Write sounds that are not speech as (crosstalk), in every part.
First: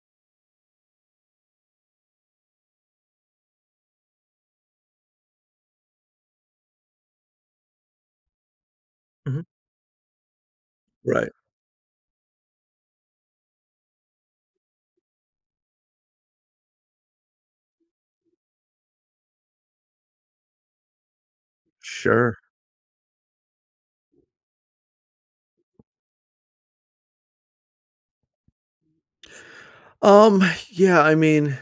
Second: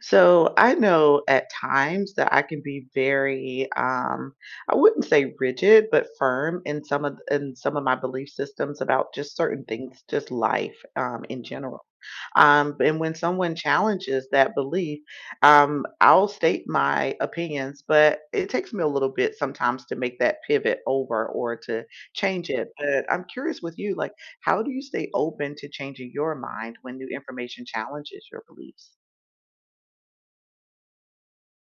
So, I know at times that I can be very, um, I wouldn't say rigid, but firm in some of in some of my belief systems about just Mhm. certain things, just life, um, Right. in general. Um, and when someone challenges that belief, um, I'll state my opinions, but it takes me a little bit sometimes to make that pivot over or to Sure. change it. But I'm curious with you. Like, how do you stay open to changing your mind when new information challenges your beliefs? Um, yeah. I mean,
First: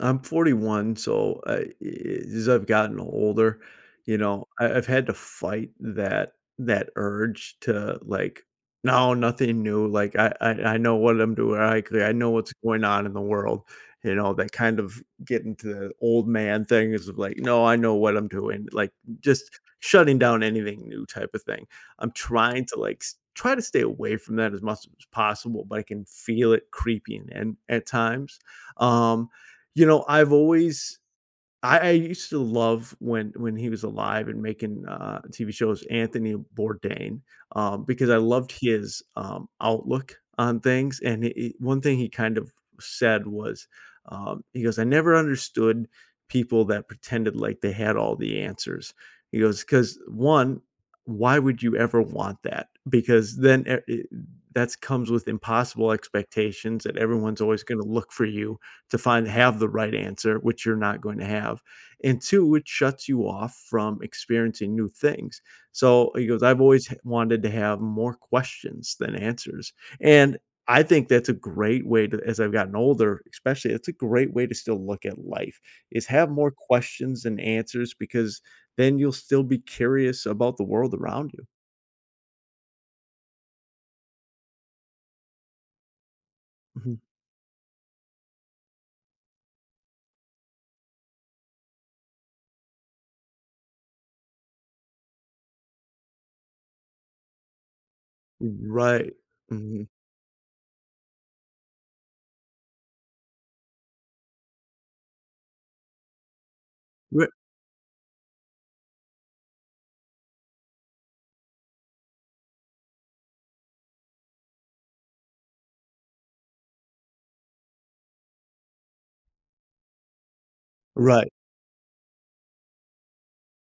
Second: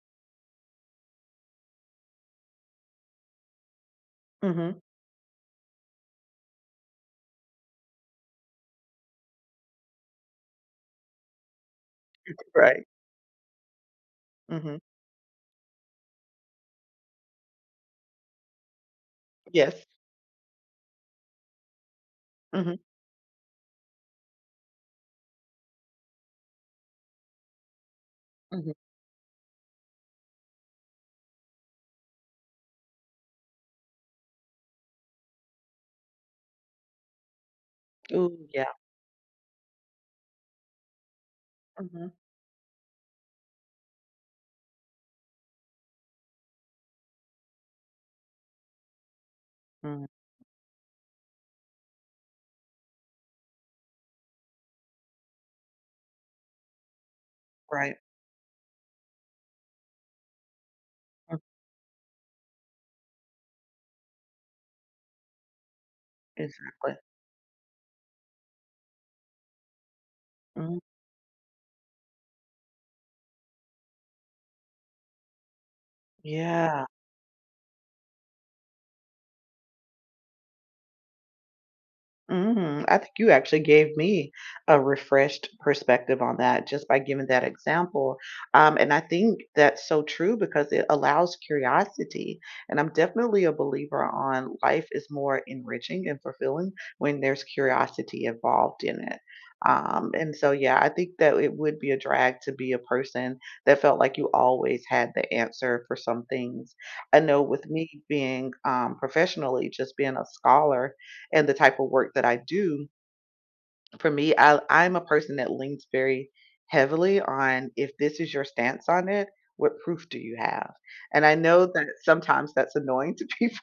I'm 41. So, I i i as I've gotten older, you know, I Mhm. I've had to fight that that urge to, like, "No. Nothing new, like, I I I know what I'm doing. I could I know M what's right. going on in the world." You know that kind Mhm. of getting to the old man things it's just like, "No, I know what I'm doing." Like, just Yes. shutting down anything new type of thing. I'm trying to, Mhm. like s try to stay away from that as much as it's possible, but I can feel it creeping in at times. Mhm. Um, you know, I've always I I used to love when when he was alive and making, uh, TV shows, Anthony Bourdain, um, because I Ooh, loved yeah. his, um, outlook on things. And he he one thing he Mhm. kind of said was, um, he goes, "I never understood people that pretended like they had all the answers." He goes, "'Cause, Hmm. 1, why would you ever want that? Because then it eh that's comes with impossible expectations that everyone's always gonna Right. look for you to find have the right answer, which you're not going to Huh. have. And 2, it shuts you off from experiencing new things." So, he goes, "I've always Exactly. hav wanted to have more questions than answers." And Mhm. I think that's a great way to as I've gotten older, especially, it's a great way to still look at life. Is have more Yeah. questions than answers because then you'll still be curious about the world around you. Mhm, I think you actually gave me a refreshed perspective on that just Mhm. by giving that example. Um, and I think that's so true because it allows curiosity. And I'm definitely a believer on life is more enriching and fulfilling when there's curiosity involved in Right. it. Mhm. Um, and so, yeah, I think that it would be a drag to be a person that felt like you always had the answer for some things. I (unintelligible) know with me being, um, professionally, just being a scholar, and the type of work that I do for me, I I'm a person that leans very heavily on, "If this is your stance on it, what proof do you have?" And Right. I know that sometimes that's annoying to people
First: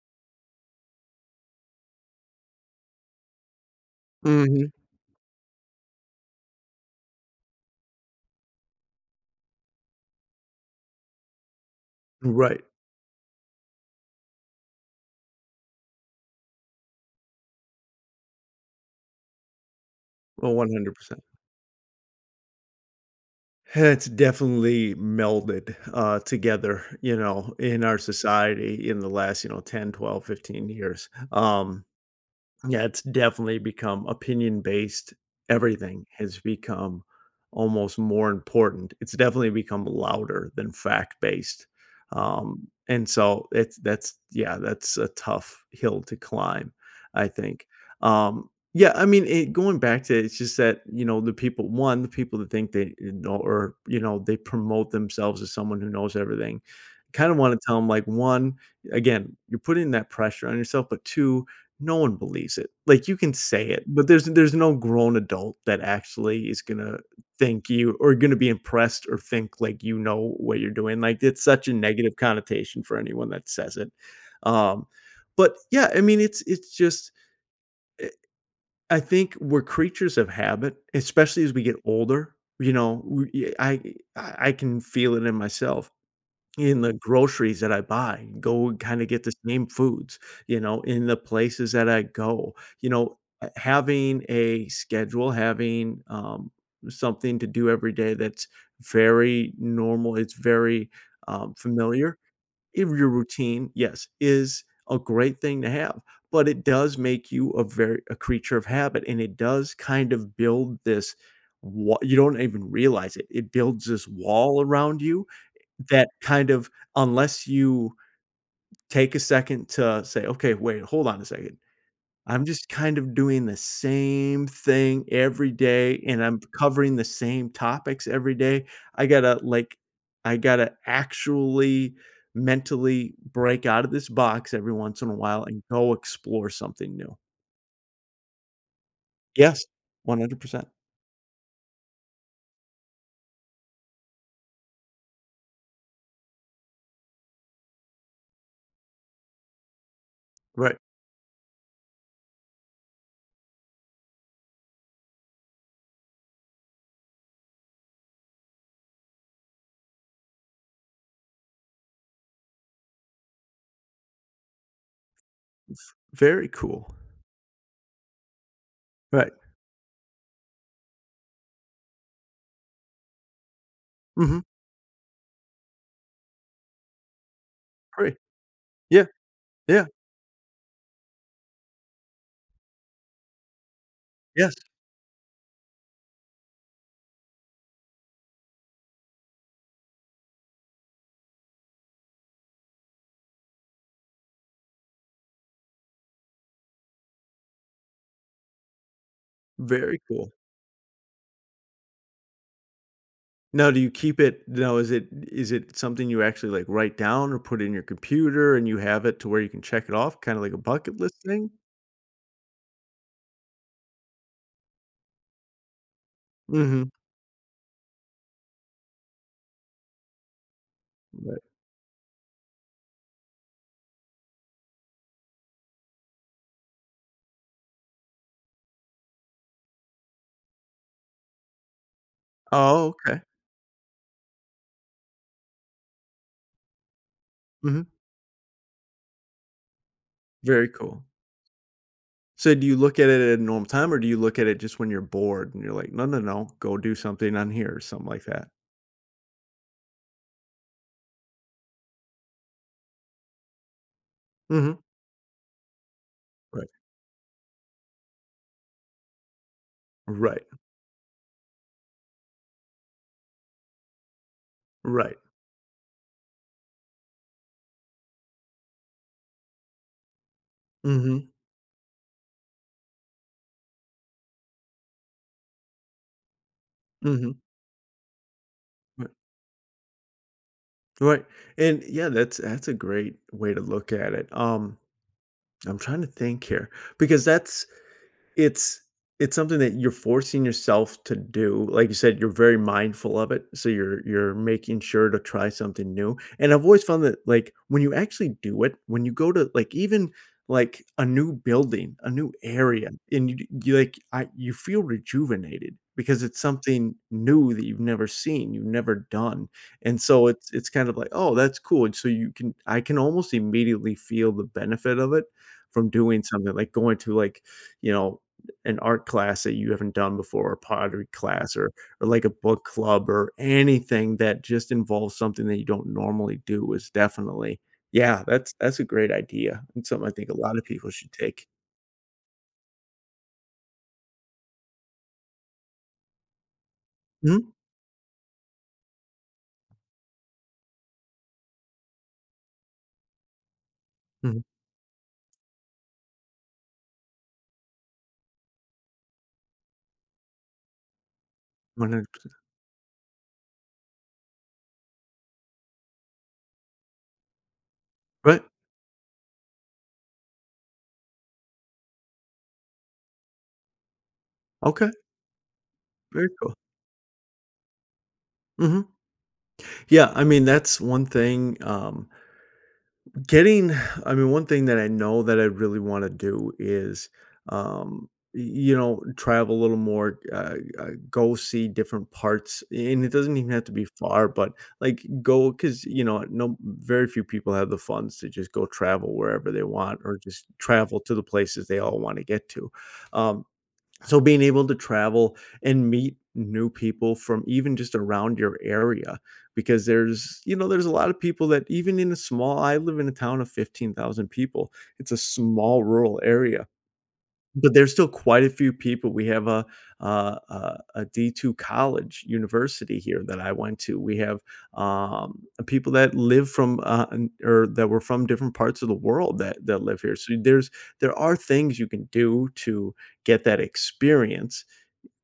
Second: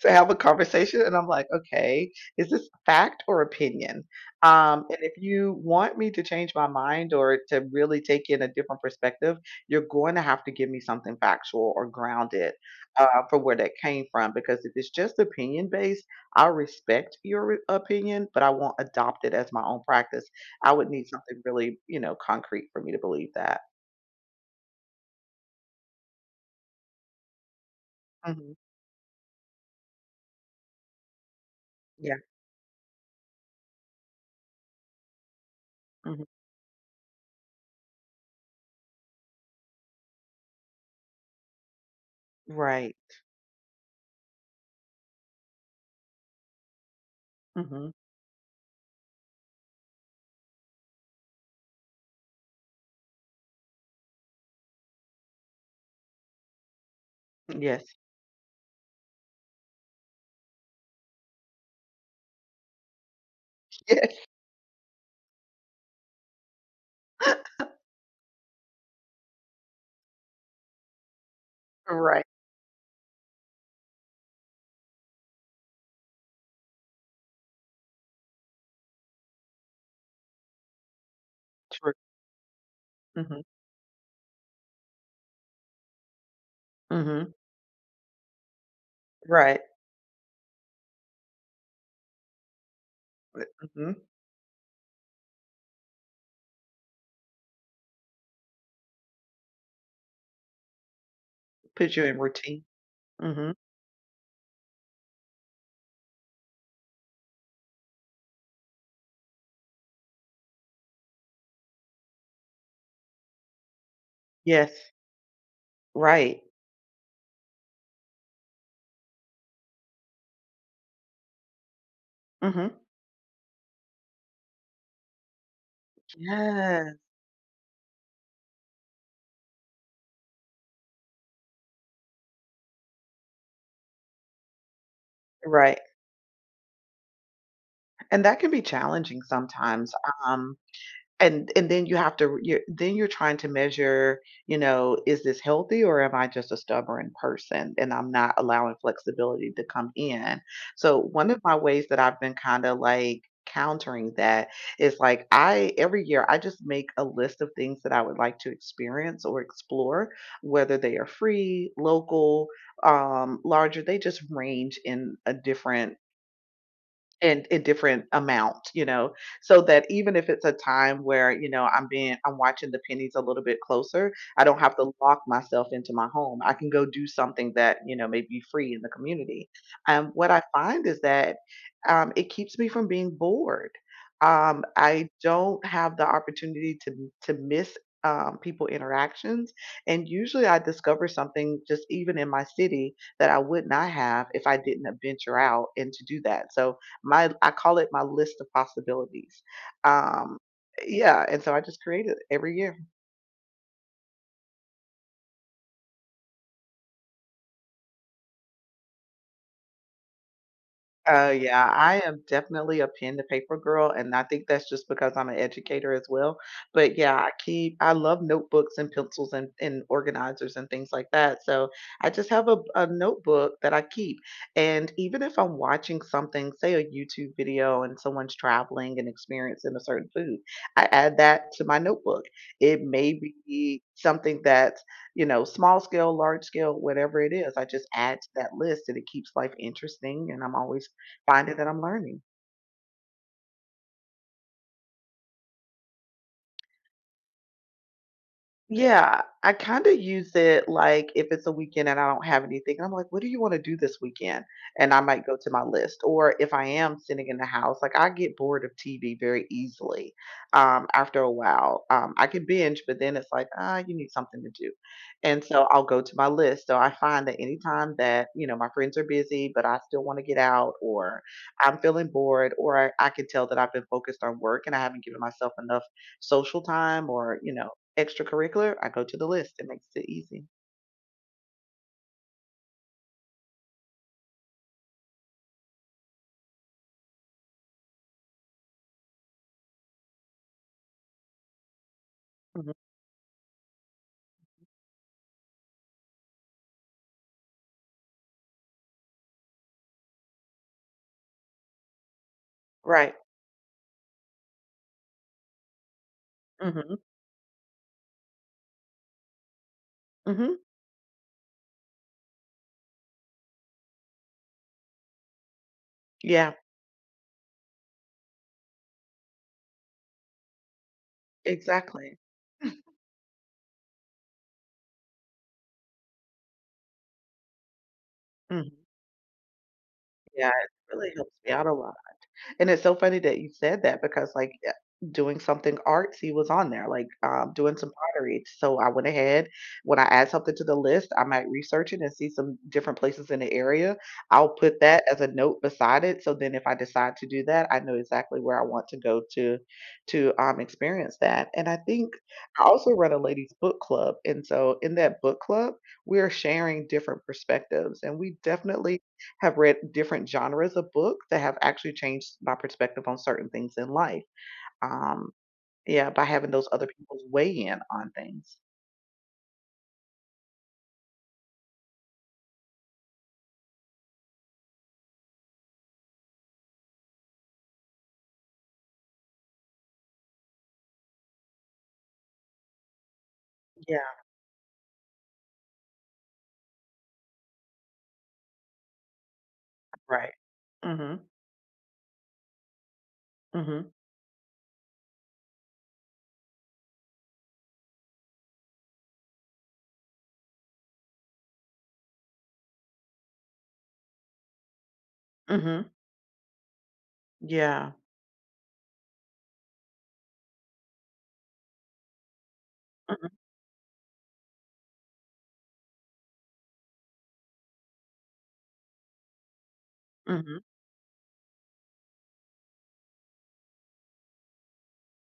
to have a conversation, and I'm, like, "Okay, is this fact or opinion?" Mhm. Um, and if you want me to change my mind, or to really take in a different perspective, you're going to have to give me something factual or grounded, Right. uh, for where that came from. Because if it's just opinion based, I respect your opinion, but I won't adopt it as my own practice. Oh, one I would hundred need percent. something really, you know, concrete for me to believe that. It's definitely melded, uh, together, you know, in our Mhm. society in the last, you know, 10, 12, 15 years. Um, Yeah. yeah, It's definitely become opinion based. Everything Mhm. has become almost more important. It's definitely become louder than fact based. Um, Right. and so, it's that's yeah, that's a tough hill to climb, I think. Mhm. Um, yeah, I mean, i going back to it, it's just that, you know, the people 1, the people that think they, uh, know or, you know, they promote themselves as someone who knows everything. Kinda wanna tell Yes. them, like, 1, again, you're putting that pressure on yourself, but 2, no one believes it. Like, you can say it, but Yes. there's there's no grown adult that actually is gonna think (laughs) you or gonna be impressed or think, like, you know what you're doing. Like, it's such a negative Right. connotation for anyone that says it. Um, but, yeah, I mean, it's it's just it I think we're creatures of habit, especially as we get True. older. You know? Mhm. We uh I I I I can feel it in myself, in the Mhm. groceries that I buy, and go and kinda get the Right. same foods, you know, in the places that I go. You know, R uh, h mhm. having a schedule, having, um, something to do every day that's very normal, it's very, um, Put you in familiar. routine. In your Mhm. routine, yes, is a great thing to have, but it does make you a ver a creature of habit, and it does kind of build this wa you don't even realize it. It builds this wall Yes. around you, eh, that Right. kind of unless you take a second to say, "Okay. Wait. Hold on a second. I'm just Mhm. kind of doing the same thing every day, and I'm covering Yes. the same topics every day. I gotta, like, I gotta actually mentally break out of this box every once in a while and Right. go explore something new." And that can be challenging Yes, sometimes. one hundred Um, percent. and and then you have to you're then you're trying to measure, you know, "Is this healthy, or am I just a stubborn person, and I'm not allowing flexibility to come in." Right. So, one of my ways that I've been kinda, like, countering that is, like, I every year, I just make a list of things that I would like to experience, or explore, whether they are free, local, um, larger, they just range in a different V very cool. in a different amount, you know? Right. So that even if it's a time where, you know, I'm being I'm watching the pennies a little bit closer, Mhm. I don't have to lock myself into my home. I can go do something that, you know, Great. may be free in the Yeah. community. Yeah. Um, what I find is that, um, it keeps me from being bored. Yes. Um, I don't have the opportunity to m to miss, um, people interactions, and usually I discover something, just even in my city, that I would not have if I didn't adventure out and to do that. So my I call it my list of possibilities. Very cool. Um Yeah, and so I just create it, every year. Now do you keep it now is it is it something you actually, like, write down or put in your computer and you have it to where you can check it off, kinda like a bucket list Uh, thing? yeah, I am definitely a pen to paper girl, and I think that's just because I'm an educator as well, Mhm. but, yeah, I keep I love notebooks and pencils and and organizers and things like Right. that, so, I just have a a notebook that I keep, and even if I'm watching something say a YouTube video and someone's traveling and experiencing a certain food, I add that to my notebook. It Oh, may okay. be something that you know, small scale, large scale, whatever it is, I Mhm. just add to that list, and it keeps life interesting, and I'm Very always cool. finding that I'm learning. So, do you look at it at a normal time, or do you look at it just when you're bored and you're like, "No, No, No, go do something on here," or something like that? Yeah, I kinda use it like, if it's a weekend and I don't have anything, I'm like, "What do you wanna do this weekend?" Mhm. and I might go to my list, or if I Right. am sitting in the house, like, I get bored of TV very easily, Right. um, after a while, um, I could binge, but then it's like, uh, "You need something to do," Right. and, so, I'll go to my list. So I find that anytime that, you know, my friends are busy, but I still wanna get out, or Mhm. I'm feeling bored, or I could tell that I've been focused on work and I haven't given myself enough social time Mhm. or, you know, extracurricular, I go Bu to the list. It makes it easy. Right. And, yeah, that's that's a great way to look at it. Um, I'm trying to think here, because that's it's it's something that you're forcing yourself to do. Like you said, you're very Mhm. mindful of it, so you're you're making sure to try something new. And I've always found that, like, when you actually do it when you go to like, even, like, a new building, a new area, Right. and you d you, like, I you feel rejuvenated because it's something Mhm. new that you've never seen, you've never done. And so it's Mhm. it's kind of like, "Oh, that's cool." And so you can I can almost immediately feel the benefit of it, from doing something, Yeah. like going to, like, you know, an art class that you haven't done before, a pottery class, or or, Exactly. like, a book (chuckles) club or anything that just involves something that you don't normally do is definitely yeah, that's Mm. that's a great idea and something I think a Yeah. lot of people It really should helps take. me out a lot. And it's so funny that you said that because, like, uh, doing something artsy was on there, like, um, Mhm. doing some pottery. So, I went ahead, when I add something to the list, I might research it and see some different places in the area. Mhm. I'll put that as a note beside it so then if I decide to do that, I know exactly where I want to go to to, um, experience that, and I one hundred think percent. I also run a ladies' book club. And so in that book club, we are sharing different perspectives, and we Right. definitely have read different genres of book that have actually changed my perspective on certain things in life. Okay. Um, yeah, by Very having cool. those other peoples weigh in on things. Mhm. Yeah, I mean, that's one thing, um, getting (sighs) I mean, one thing that I know that I really wanna do is, um, y you know, travel a little more, uh, uh, go see different parts. And it doesn't even have to be Yeah. far, but, like, go 'cause, you know, no very few people have the funds to just go travel wherever they want or Right. just travel to the Mhm. places they all wanna get to. Um. Mhm. So being able to travel and meet new people from even just around your area because there's, you know, there's a lotta people that even in a small I live in a town of 15,000 people. It's a small Mhm. rural area, but Yeah. there's still quite a few people. We have a a a a D2 college university here Mhm. that I went to. We have, um, people that live from, uh, and, er, that were from different parts of the world that that live here. So Mhm. there's there are things you can do to get that experience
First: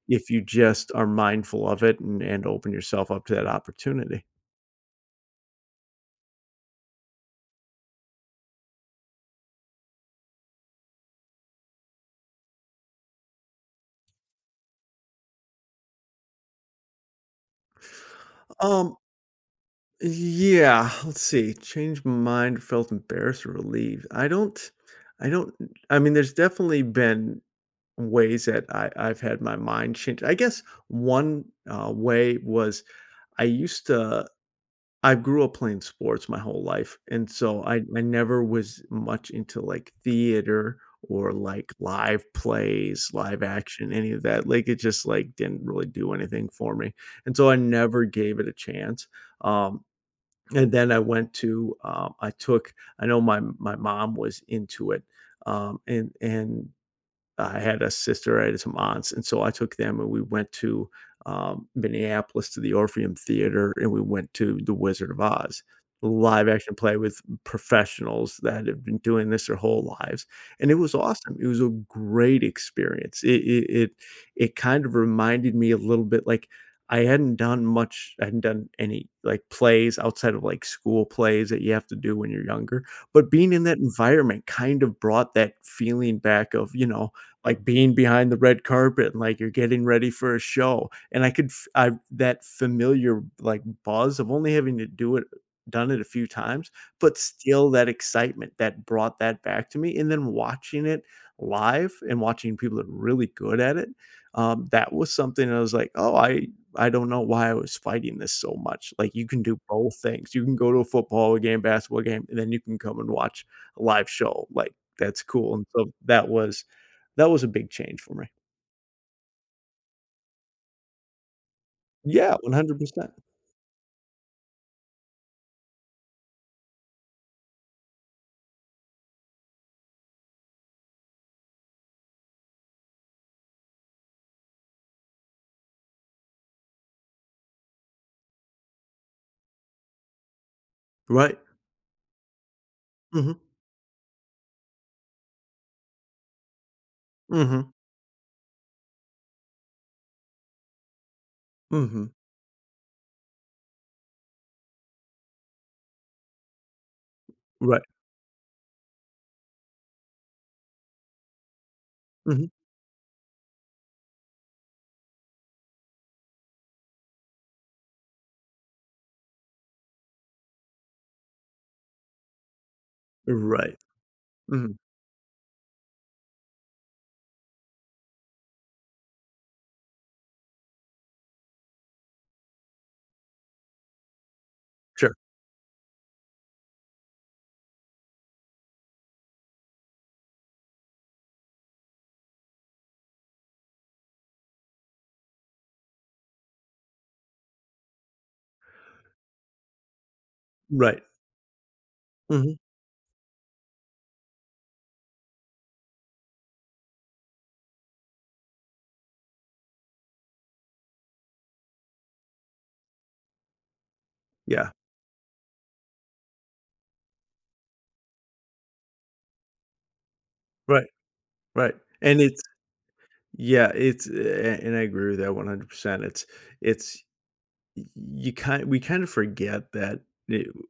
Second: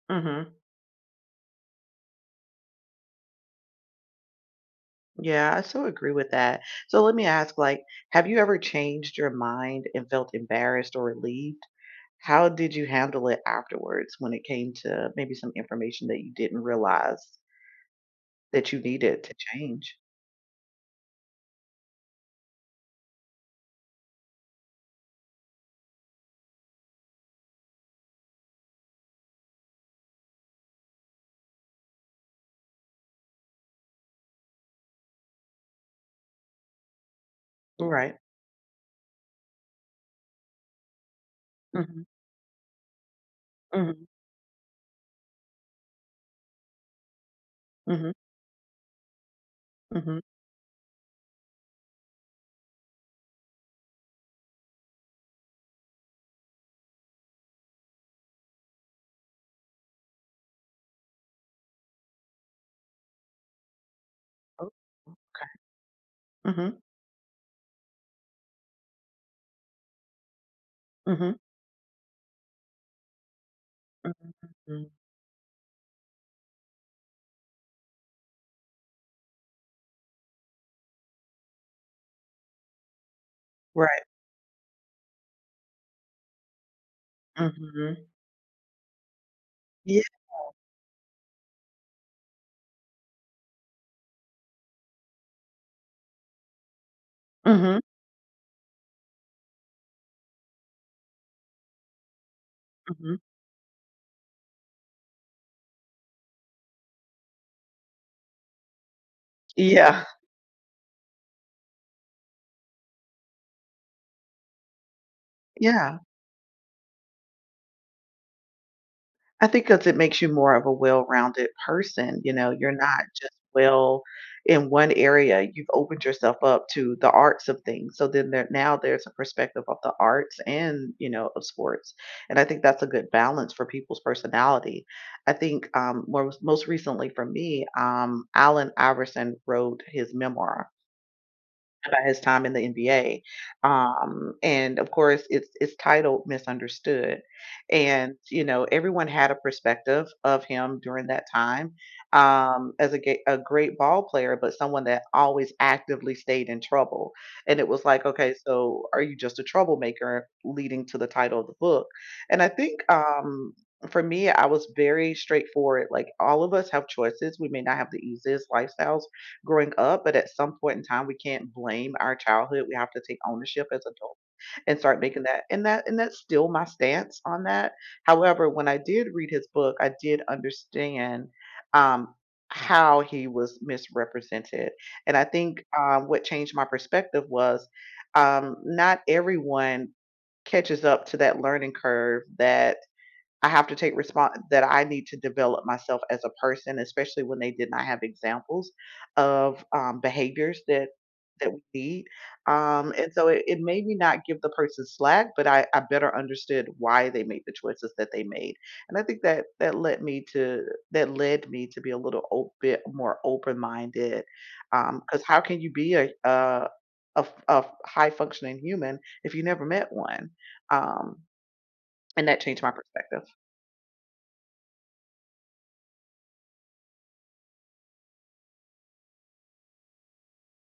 if you Mhm. just are mindful of it and and open yourself up to that opportunity. Yeah, I so agree with that, so, let me ask, like, have you ever changed your mind and felt embarrassed or relieved? How did you handle it afterwards when it came to, uh, maybe some information that you didn't realize that you Um. needed to change? Y yeah let's see, change my mind, felt embarrassed, or relieved I don't I don't I mean, there's definitely been ways that I I've had my mind changed I guess 1, uh, way was I used t uh, I grew up playing sports my whole life, and, so, I I Right. never was much into, like, theater or, like, Mhm. live plays, live action, Mhm. any of that like, it just, like, didn't really do anything for me, and, so, I never Mhm. gave it a chance, um, Mhm. and then I went to uh, I took I know my my mom was into it, um, and and I had a sister I had some aunts and, so, I took them, and we went to, um, Minneapolis to the Orpheum Theater, and we went to Oh, The Wizard of Oz, a live okay, action mhm. play with pr professionals that have been doing this their whole lives, and it was Mhm. awesome, it was a great experience, it it it it kind Mm. of reminded me a little bit, like I hadn't done much I hadn't done any, like, plays outside of, like, school plays that you have to do when you're younger, but being in that Right. environment kind of brought that feeling back of you know, like, being Mhm. behind the red carpet, and, like, you're getting Yeah. ready for a show, and I could f I've that familiar, like, buzz of only having to do it done it a few times, but still Mhm. that excitement that brought that back to me, and then watching it live, and watching people that are Mhm. really good at it, um, that was something I was like, "Oh, I I don't know why I was fighting this so much," like, "You can do both Yeah. things, you can go to a football game, basketball game, and then you can come and watch a live show." like, that's cool, and, so, Yeah. that was that was a big change for me. I think 'cause it makes you more of a well-rounded person, you Yeah, know? one You're hundred not percent. just well in one area. You've opened yourself up to the arts of things, so then there now there's a perspective of the arts and, you know, of sports, and I think that's a good balance for people's personality. I think, um, mors most recently for me, um, Allen Iverson wrote his memoir Right. about his time in the NBA, Mhm. um, and, of course, it's it's titled Misunderstood. Mhm. And, you know, everyone had a perspective of him during that time, Mhm. um, as a ge a great ball player, but someone that always actively stayed in trouble. And it Right. was like, "Okay, so are you just a troublemaker," leading to the title of the book. And Mhm. I think, um, for me, I was very straightforward. Like, all of us have choices. We may not have the easiest lifestyles growing up, but at some point in time, we can't blame our childhood. We have to take ownership Right. as adults Mhm. and start making that And that and that's still my stance on that. However, when I did read his book, I did understand, um, how he was misrepresented, Sure. and I think, um, what changed my perspective was, um, not everyone catches up to that learning curve that, "I have to take respon that I need to develop myself as a person," especially when they did not have examples of, um, behaviors that Right. that we need. Mhm. Um, and so it it made me not give the person slack, but I I better understood why they made the choices that they made, and I think that that led me to that led me to be a little ope more open minded, Yeah. um, 'cause how can you be a a a f a f high functioning human, if you never met one? Right. Um, Right. And and that it's changed my perspective. Yeah, it's a and I agree with that 100%. It's it's y you kinda we kinda forget that ne u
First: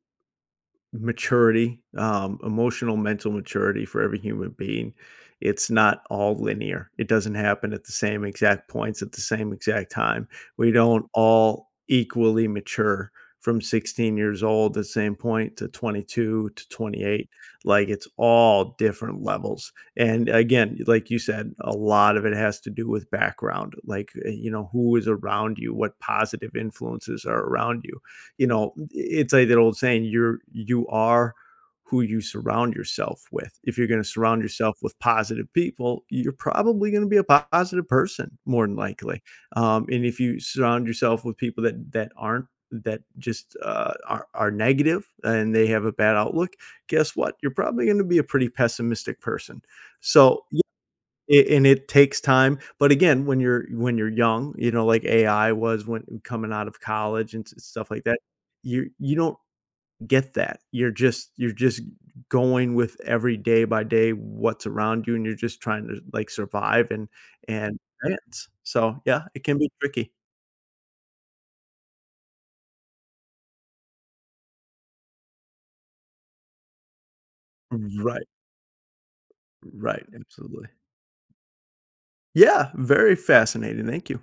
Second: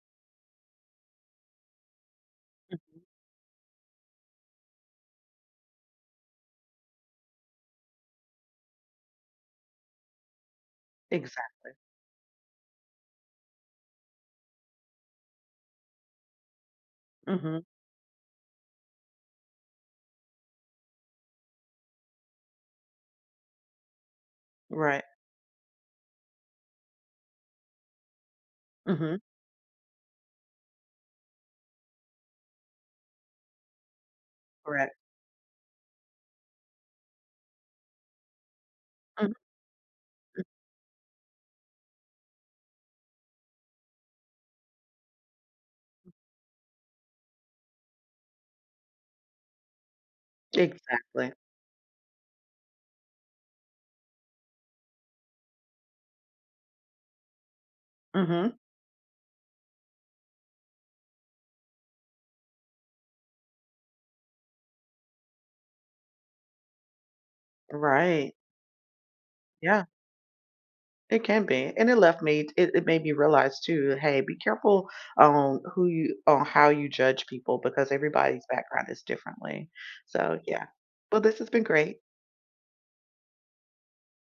maturity, um, emotional Mhm. mental maturity for every human being, it's not all linear. It doesn't happen at the same exact points at the same exact time. We don't all Exactly. equally mature from 16 years old, the same point to 22 to 28, Mhm. like, it's all different levels. And, again, like you said, a lot of it has to do with background. Like, eh, you know, who Right. is around you? What positive influences are around you? You know, m i Mhm. it's like that old saying, "You're you are who you surround yourself with." If you're gonna surround yourself Correct. with positive people, you're probably gonna be a positive person more than likely. Mhm. Um, and if you M surround yourself with people that that aren't, that just, uh, are are negative and they have a M bad outlook, guess what? You're probably gonna be a pretty pessimistic person. So y Exactly. a and it takes time, but again, when you're when you're young, you know, like AI was when coming out of college and stuff like that, Mhm. you you don't get that. You're just you're just going with every day by day what's around you, and you're just trying to, like, survive and and Right. advance. So, yeah, it can be Yeah. tricky. It can be. And it led me t it it made me realize too, "Hey, be careful on who you on how you judge people because Right. everybody's background is differently" Right. so, yeah. Absolutely. Well, this has been great. Yeah, very fascinating. Thank you.